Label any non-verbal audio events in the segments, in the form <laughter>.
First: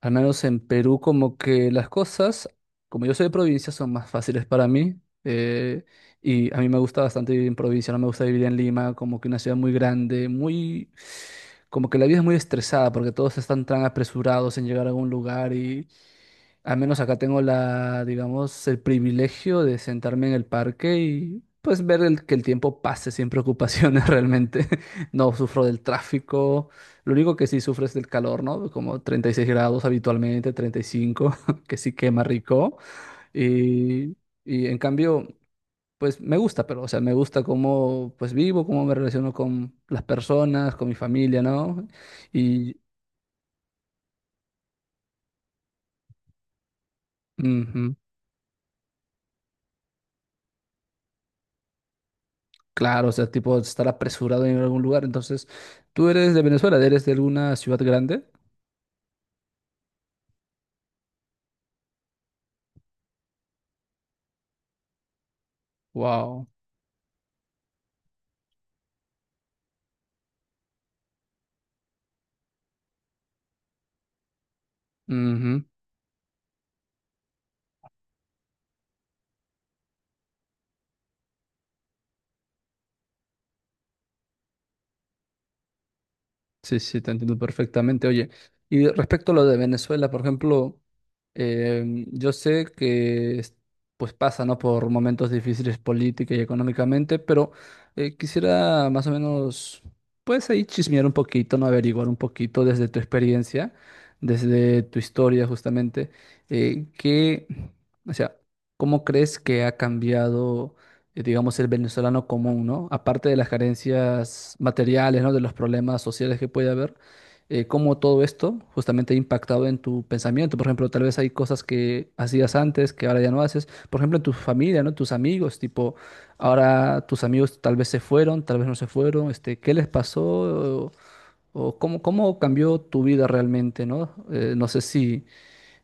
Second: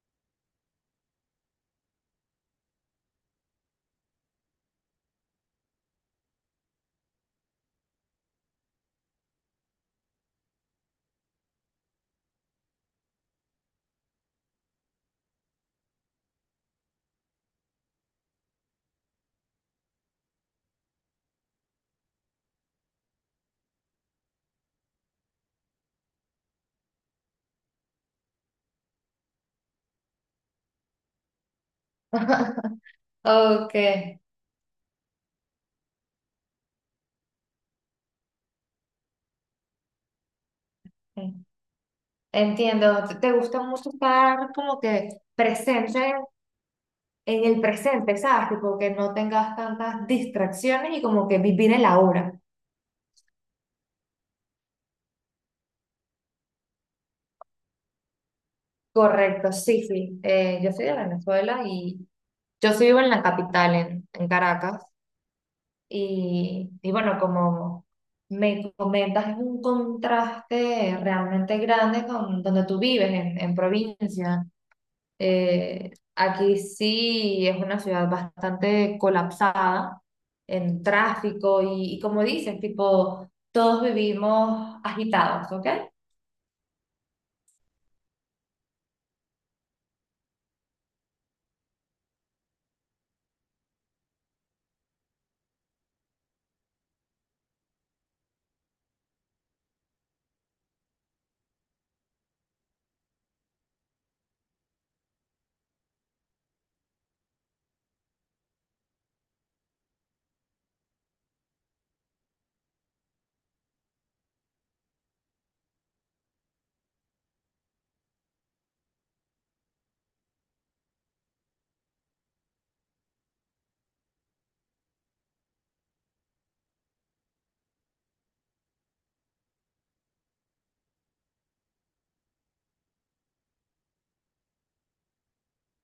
Al menos en Perú, como que las cosas, como yo soy de provincia, son más fáciles para mí. Y a mí me gusta bastante vivir en provincia, no me gusta vivir en Lima, como que una ciudad muy grande, muy... Como que la vida es muy estresada porque todos están tan apresurados en llegar a algún lugar. Al menos acá tengo la, digamos, el privilegio de sentarme en el parque y pues ver que el tiempo pase sin preocupaciones <laughs> realmente. No sufro del tráfico. Lo único que sí sufro es del calor, ¿no? Como 36 grados habitualmente, 35, <laughs> que sí quema rico. <laughs> Y, Okay, y en cambio, pues me gusta, pero, o sea, me gusta cómo pues vivo, cómo me relaciono con las personas, con mi familia, ¿no? Y... entiendo. Te gusta mucho estar como que presente en el Ujú. presente, ¿sabes? Tipo que no tengas tantas distracciones y como que vivir el ahora. Claro, o sea, tipo estar apresurado en algún lugar. Entonces, tú eres de Venezuela, eres de alguna ciudad grande. Correcto, sí, sí. Yo soy de Venezuela y yo sí vivo en la capital, en Caracas. Wow. Y bueno, como me comentas, es un contraste realmente grande con donde tú vives, en provincia. Aquí sí es una ciudad bastante colapsada en tráfico y como dices, tipo, todos vivimos agitados, ¿ok? Sí, sí, te entiendo perfectamente. Oye, y respecto a lo de Venezuela, por ejemplo, yo sé pues pasa, ¿no? Por momentos difíciles política y económicamente, pero quisiera más o menos, pues ahí chismear un poquito, ¿no? Averiguar un poquito desde tu experiencia, desde tu historia justamente, eh, qué, o sea, ¿cómo crees que ha cambiado? Digamos, el venezolano común, ¿no? Aparte de las carencias materiales, ¿no? De los problemas sociales que puede haber, cómo todo esto justamente ha impactado en tu pensamiento. Por ejemplo, tal vez hay cosas que hacías antes que ahora ya no haces. Por ejemplo, en tu familia, ¿no? Tus amigos, tipo, ahora tus amigos tal vez se fueron, tal vez no se fueron, este, ¿qué les pasó? O cómo, cómo cambió tu vida realmente, ¿no? No sé si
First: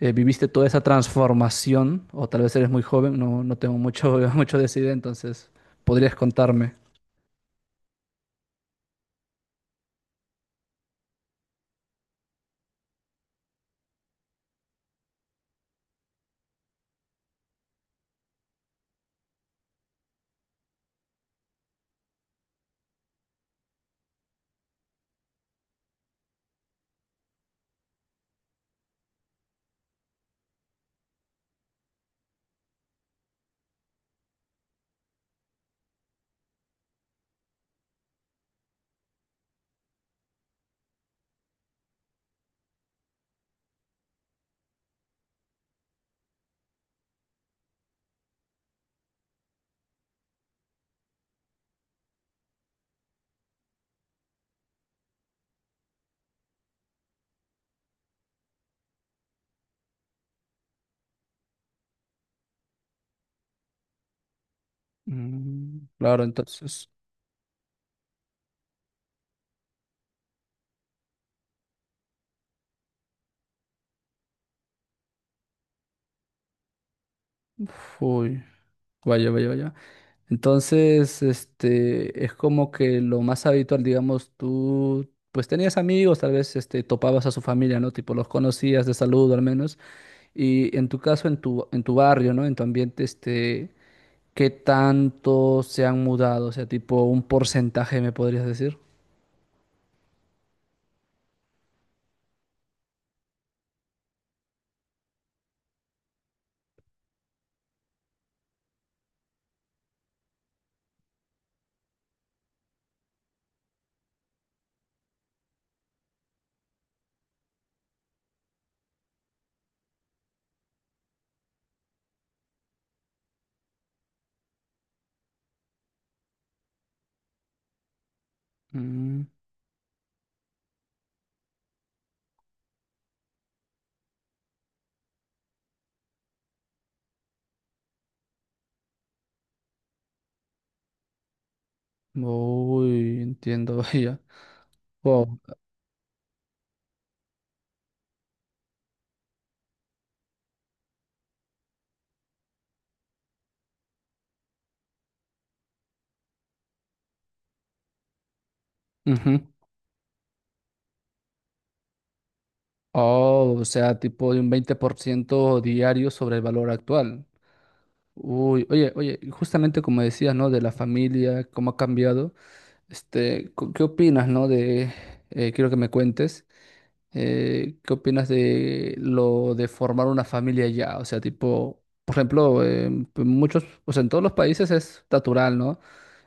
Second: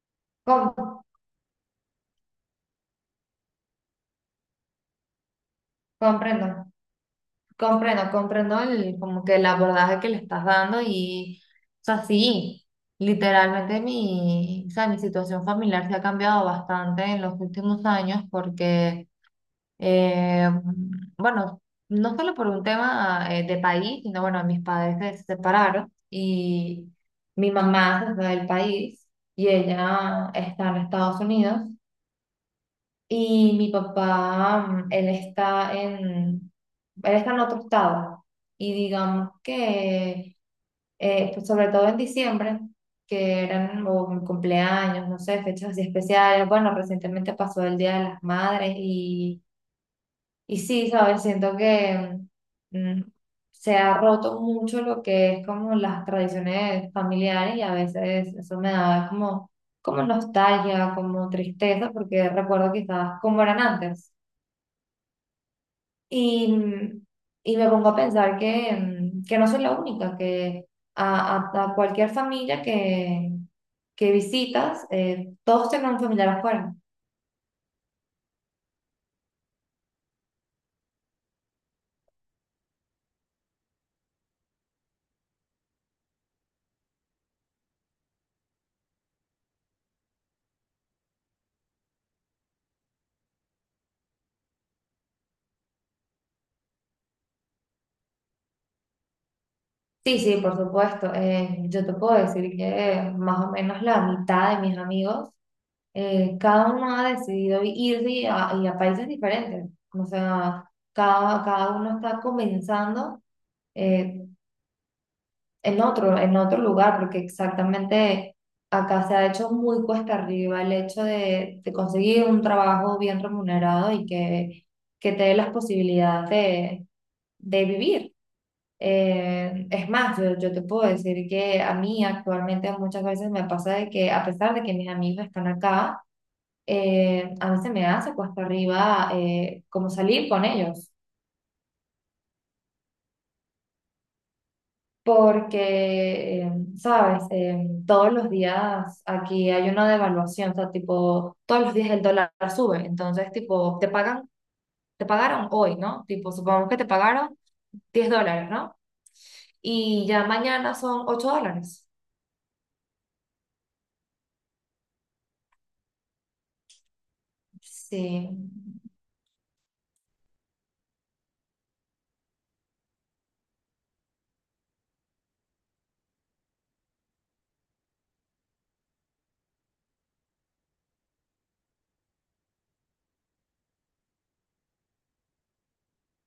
viviste toda esa Com- transformación, o tal vez eres muy joven, no, no tengo mucho, <laughs> mucho de esa idea, entonces podrías comprendo, contarme. comprendo, comprendo el, como que el abordaje que le estás dando o sea, sí, literalmente o sea, mi situación familiar se ha cambiado bastante en los últimos años porque... Eh, bueno, no solo por un tema de país, sino bueno, mis padres se separaron y mi mamá se fue del país y ella está en Estados Unidos y mi papá, él está en otro estado y digamos que, pues, sobre todo en diciembre, que eran o mi cumpleaños, no sé, fechas así especiales, bueno, recientemente pasó el Día de las Madres y sí, ¿sabes? Siento que mm, se ha roto mucho lo que es como las tradiciones familiares y a veces eso me da como, como nostalgia, como tristeza, porque recuerdo quizás cómo eran antes. Mm, claro, Y, entonces, mm, y me pongo a pensar que, que no soy la única, que a cualquier familia que visitas, todos tienen un familiar afuera. uy, vaya, vaya, vaya. Entonces, este, es como que lo más habitual, digamos, tú, pues tenías amigos, tal vez, este, topabas a su familia, ¿no? Tipo, los conocías de saludo al menos, y en tu caso, en tu barrio, ¿no? En tu ambiente, este, ¿qué tanto se han mudado? O sea, tipo, un porcentaje, ¿me podrías decir? Sí, sí, por supuesto. Yo te puedo decir que más o menos la mitad de mis amigos, cada uno ha decidido irse y a países diferentes. O sea, cada uno está comenzando eh, en otro lugar, porque exactamente acá se ha hecho muy cuesta arriba el hecho de conseguir un trabajo bien remunerado y que te dé las posibilidades de vivir. Mm, Es más, yo te puedo decir que a mí actualmente muchas veces me pasa de que a pesar de que mis amigos están acá, a mí se me hace cuesta arriba como salir con ellos, uy, entiendo <laughs> ya. Wow. porque, sabes, todos los días aquí hay una devaluación, o sea, tipo, todos los días el dólar sube, entonces, tipo, te pagan, te pagaron hoy, ¿no? Tipo, supongamos que te pagaron $10, ¿no? Ujú. Y ya mañana son $8. Oh, o sea, tipo de un 20% diario sobre el valor actual. Sí. Uy, oye, oye, y justamente como decías, ¿no? De la familia, cómo ha cambiado. Este, ¿qué opinas, no? De, quiero que me cuentes, ¿qué opinas de lo de formar una familia ya? O sea, tipo, por ejemplo, muchos, o sea, en todos los países es natural, ¿no?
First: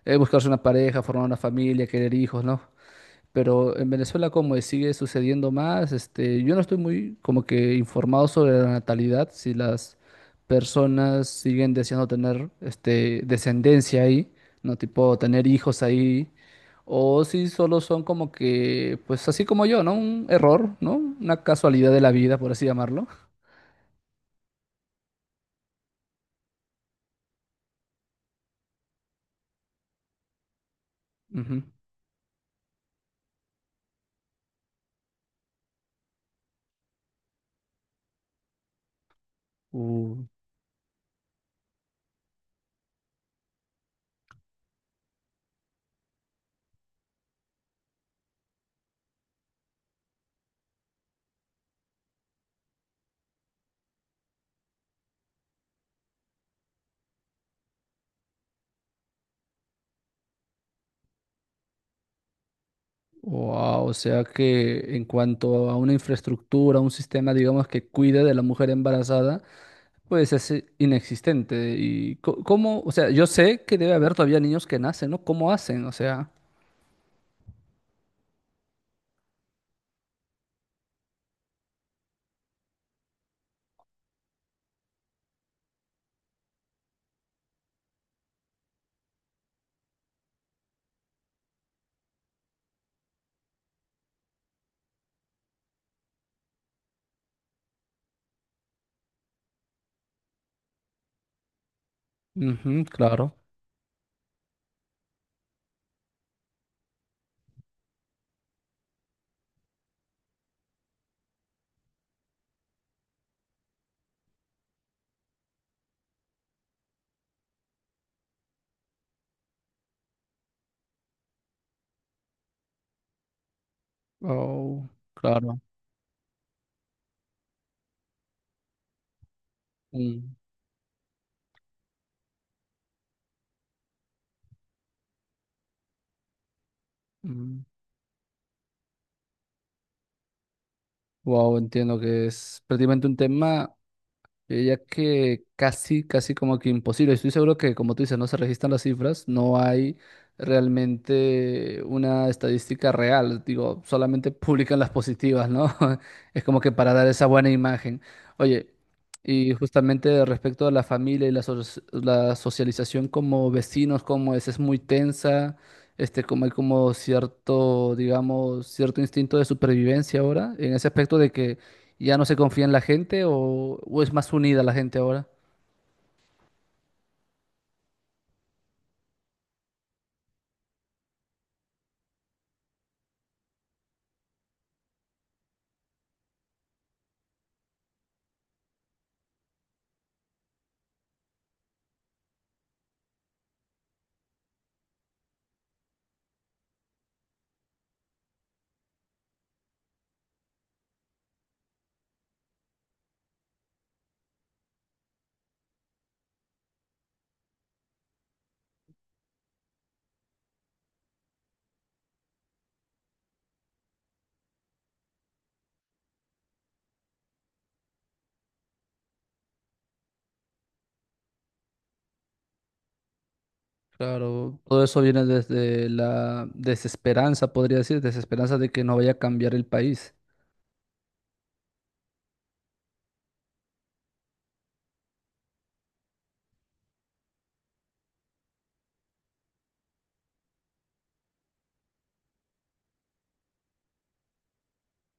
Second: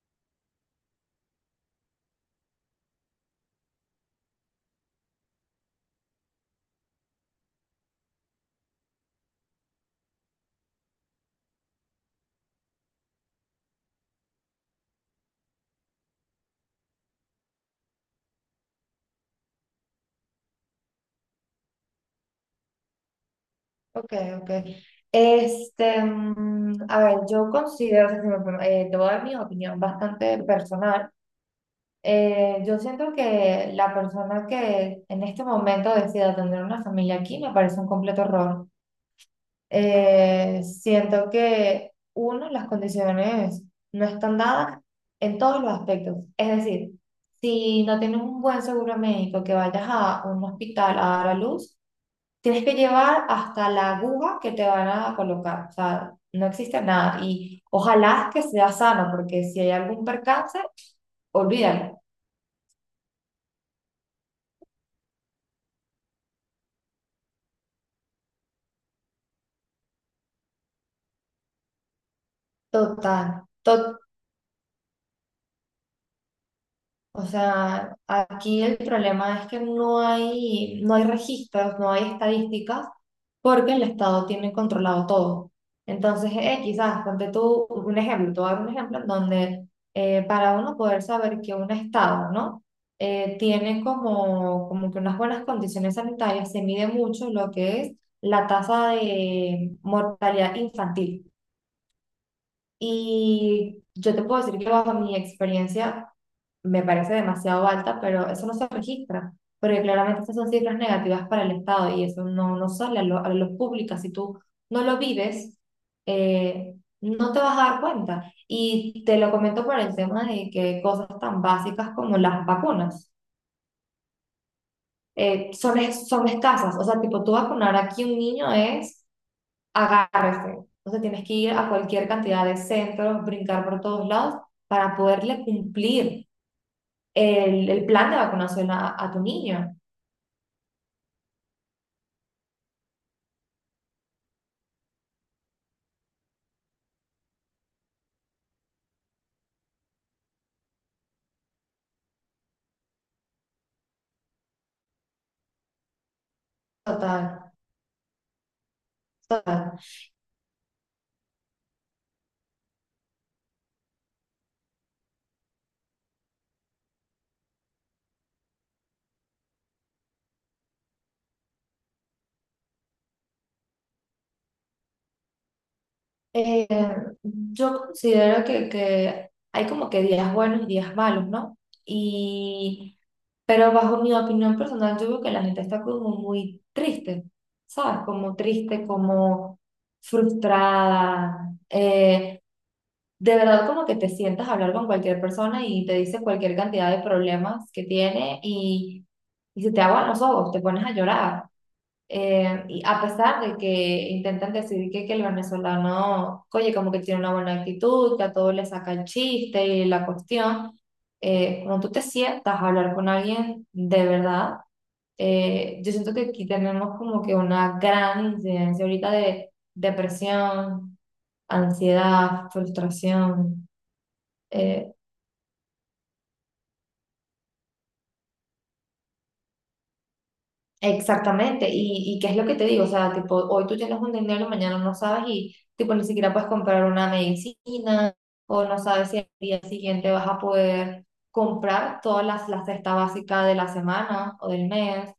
Buscarse una pareja, formar una familia, querer hijos, ¿no? Pero en Venezuela, ¿cómo es? ¿Sigue sucediendo más? Este, yo no estoy muy como que informado sobre la natalidad, si las personas siguen deseando tener este, descendencia ahí, ¿no? Tipo tener hijos ahí, o si solo son como que, pues así como yo, ¿no? Un error, ¿no? Una casualidad de la vida, por así llamarlo. Ok, ok. Este, a ver, yo considero, o sea, si me pregun- te voy a dar mi opinión bastante personal. Ujú. Yo siento que la persona que en este momento decida tener una familia aquí me parece un completo error. Uh, Siento que, uno, las condiciones no están dadas en todos los aspectos. Es decir, si no tienes un buen seguro médico que vayas a un hospital a dar a luz, tienes que llevar hasta la aguja que te van a colocar, o sea, no existe nada. Y ojalá que sea sano, porque si hay algún percance, olvídalo. wow, o sea que en cuanto a una infraestructura, un sistema, digamos, que cuide de la mujer embarazada, pues es inexistente. ¿Y cómo? O sea, yo Total, sé que debe haber todavía niños que nacen, ¿no? ¿Cómo hacen? O sea, o sea, aquí el problema es que no hay registros, no hay estadísticas, porque el Estado tiene controlado todo. Entonces, quizás, ponte tú un ejemplo, te voy a dar un ejemplo en donde para uno poder saber que un Estado, ¿no? Tiene como, como que unas buenas condiciones sanitarias, se mide mucho lo que es la tasa de mortalidad infantil. ujú, claro. Y yo te puedo decir que bajo mi experiencia me parece demasiado alta, pero eso no se registra, porque claramente estas son cifras negativas para el Estado y eso no, no sale a, lo, a la luz pública. Si tú no lo vives, eh, no te vas a dar cuenta. Y te lo comento por el tema de que cosas tan básicas como las vacunas Oh, claro. Son escasas. O sea, tipo, tú vacunar aquí un niño es Mm, agárrese. Entonces tienes que ir a cualquier cantidad de centros, brincar por todos lados para poderle cumplir mm. El plan de vacunación a tu niño. Wow, entiendo que es prácticamente un tema. Yo diría que casi, casi como que imposible. Estoy seguro que, como tú dices, no se registran las cifras, no hay realmente una estadística real. Digo, solamente <laughs> publican las positivas, ¿no? <laughs> Es como que para dar esa buena Total, imagen. Oye, y total. justamente respecto a la familia y la, la socialización como vecinos, como es muy tensa. Este, como hay como cierto, digamos, cierto instinto de supervivencia ahora, en ese aspecto de que ¿ya no se confía en la gente o es más unida la gente ahora? Eh, yo considero que hay como que días buenos y días malos, ¿no? Y, pero bajo mi opinión personal, yo veo que la gente está como muy triste, ¿sabes? Como triste, como frustrada. De verdad como que te sientas a hablar con cualquier persona y te dice cualquier cantidad de problemas que tiene y se te aguan los ojos, te pones a llorar. Y a pesar de que intentan decir que el venezolano, oye, como que tiene una buena actitud, que a todos le saca el chiste y la cuestión, cuando tú te sientas a hablar con alguien de verdad, yo siento que aquí tenemos como que una gran incidencia ahorita de depresión, ansiedad, frustración. Claro, todo Eh, eso viene desde la desesperanza, podría decir, desesperanza de que no vaya a cambiar el país. Exactamente, y qué es lo que te digo, o sea, tipo, hoy tú tienes un dinero, mañana no sabes y tipo ni siquiera puedes comprar una medicina o no sabes si el día siguiente vas a poder comprar la cesta básica de la semana o del mes,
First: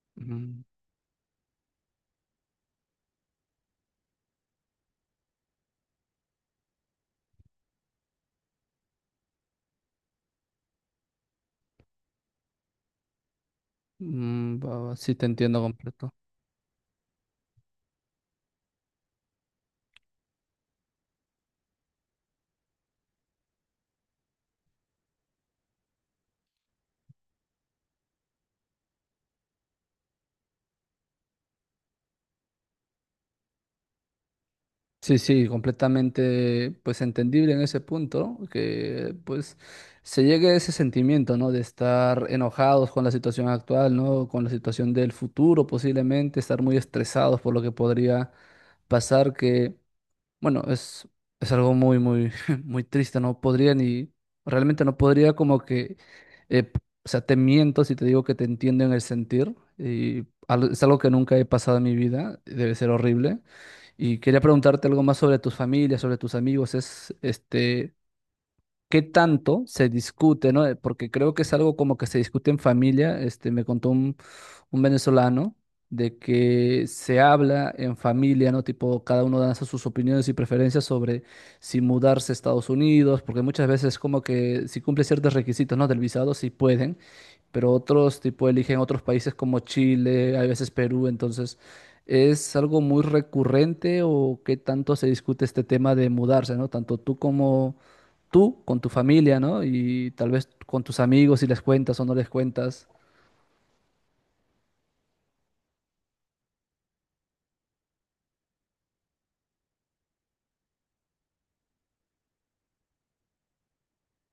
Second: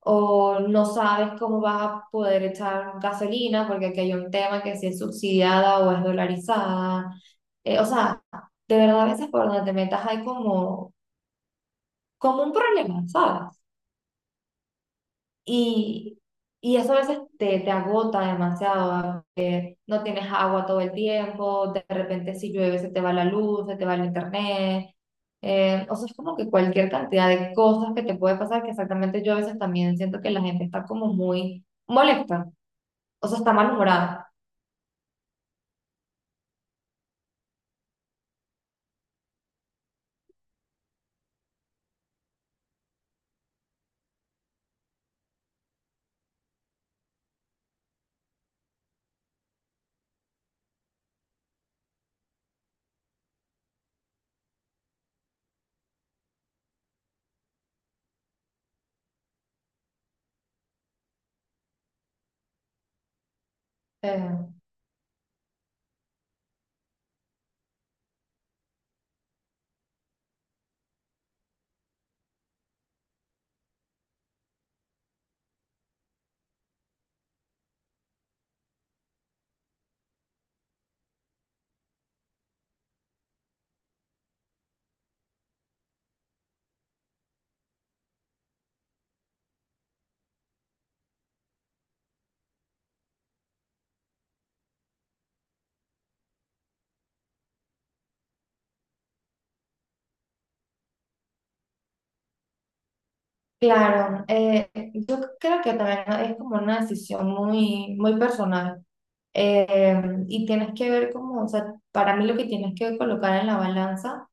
o Mm, no sabes cómo vas a poder echar gasolina porque aquí hay un tema que si es subsidiada o es dolarizada, o sea, de verdad a veces por donde te metas hay como, como un problema, ¿sabes? mm, va, va, sí, te entiendo completo. Y, y eso a veces te, te agota demasiado. No tienes agua todo el tiempo, de repente si llueve se te va la luz, se te va el internet. O sea, es como que cualquier cantidad de cosas que te puede pasar, que exactamente yo a veces también siento que la gente está como muy molesta, o sea, está malhumorada. Sí, sí, completamente pues entendible en ese punto, que pues se llegue a ese sentimiento, ¿no? De estar enojados con la situación actual, ¿no? Con la situación del futuro posiblemente, estar muy estresados por lo que podría pasar, que bueno, es algo muy, muy, <laughs> muy triste, no podría ni, realmente no podría como que, eh, p- o sea, te miento si te digo que te entiendo en el sentir, y es algo que nunca he pasado en mi vida, debe ser horrible. Y quería Eh, preguntarte algo más sobre tus familias, sobre tus amigos, es, este, qué tanto se discute, ¿no? Porque creo que es algo como que se discute en familia. Este, un venezolano de que se habla en familia, ¿no? Tipo, cada uno da sus opiniones y preferencias sobre si mudarse a Estados Unidos, porque muchas veces como que si cumple ciertos requisitos, ¿no? Del visado, sí pueden, pero otros tipo eligen otros países como Chile, a veces Perú, entonces... ¿Es algo muy recurrente o qué tanto se discute este tema de mudarse, ¿no? Tanto tú como tú con tu familia, ¿no? Y tal vez con tus amigos si les cuentas o no les cuentas. claro, yo creo que también es como una decisión muy, muy personal. Eh, y tienes que ver como, o sea, para mí lo que tienes que colocar en la balanza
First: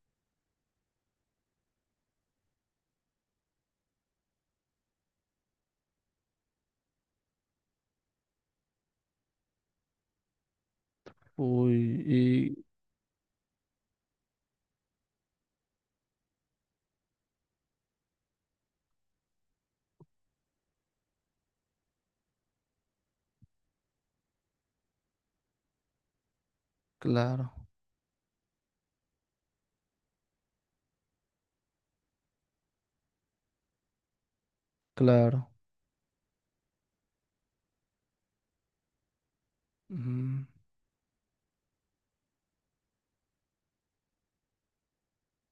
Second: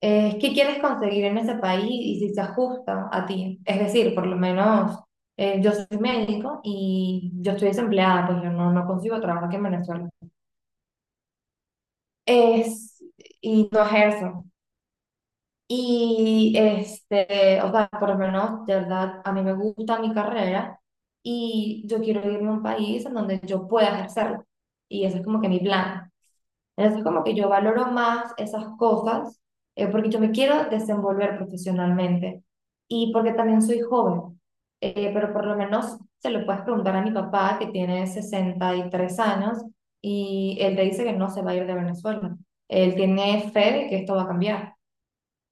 es qué quieres conseguir en ese país y si se ajusta a ti. Es decir, por lo menos yo soy médico y yo estoy desempleada, pues yo no consigo trabajo aquí en Venezuela. Uy, y Es, y no ejerzo. Y este, o sea, por lo menos, de verdad, a mí me gusta mi carrera y yo quiero irme a un país en donde yo pueda ejercerlo. Y ese es como que mi plan. Entonces, como que yo claro, valoro más esas cosas porque yo me quiero desenvolver profesionalmente y porque también soy joven. Pero por claro. lo menos se lo puedes preguntar a mi papá que tiene 63 años Ujú. y él te dice que no se va a ir de Venezuela. Él tiene fe de que esto va a cambiar.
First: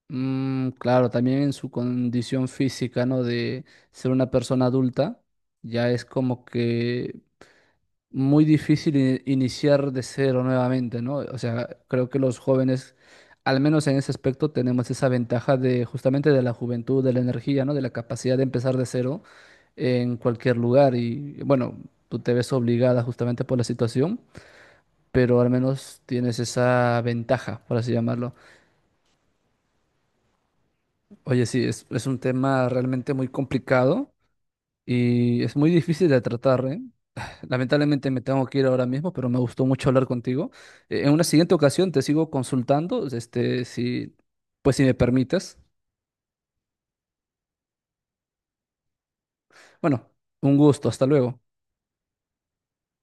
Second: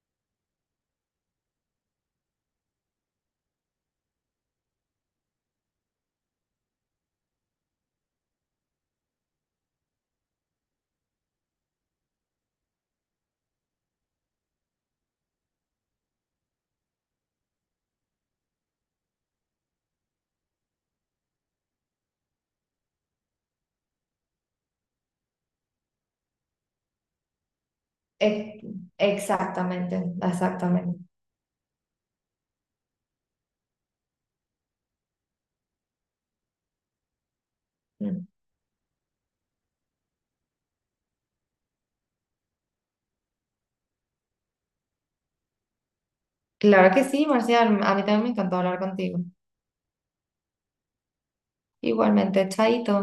Mm, claro, también en su condición física, ¿no? De ser una persona adulta, ya es como que muy difícil iniciar de cero nuevamente, ¿no? O sea, creo que los jóvenes, al menos en ese aspecto, tenemos esa ventaja de justamente de la juventud, de la energía, ¿no? De la capacidad de empezar de cero en cualquier lugar y bueno, tú te ves obligada justamente por la situación, pero al menos tienes esa ventaja, por así llamarlo. Ex- Exactamente, exactamente. Oye, sí, es un tema realmente muy complicado y es muy difícil de tratar, ¿eh? Lamentablemente me Mm. tengo que ir ahora mismo, pero me gustó mucho hablar contigo. En una siguiente ocasión te sigo consultando, este, si, pues si me permites. Claro que sí, Marcial, a mí también me encantó hablar contigo. Bueno, un gusto, hasta luego. Igualmente, chaito.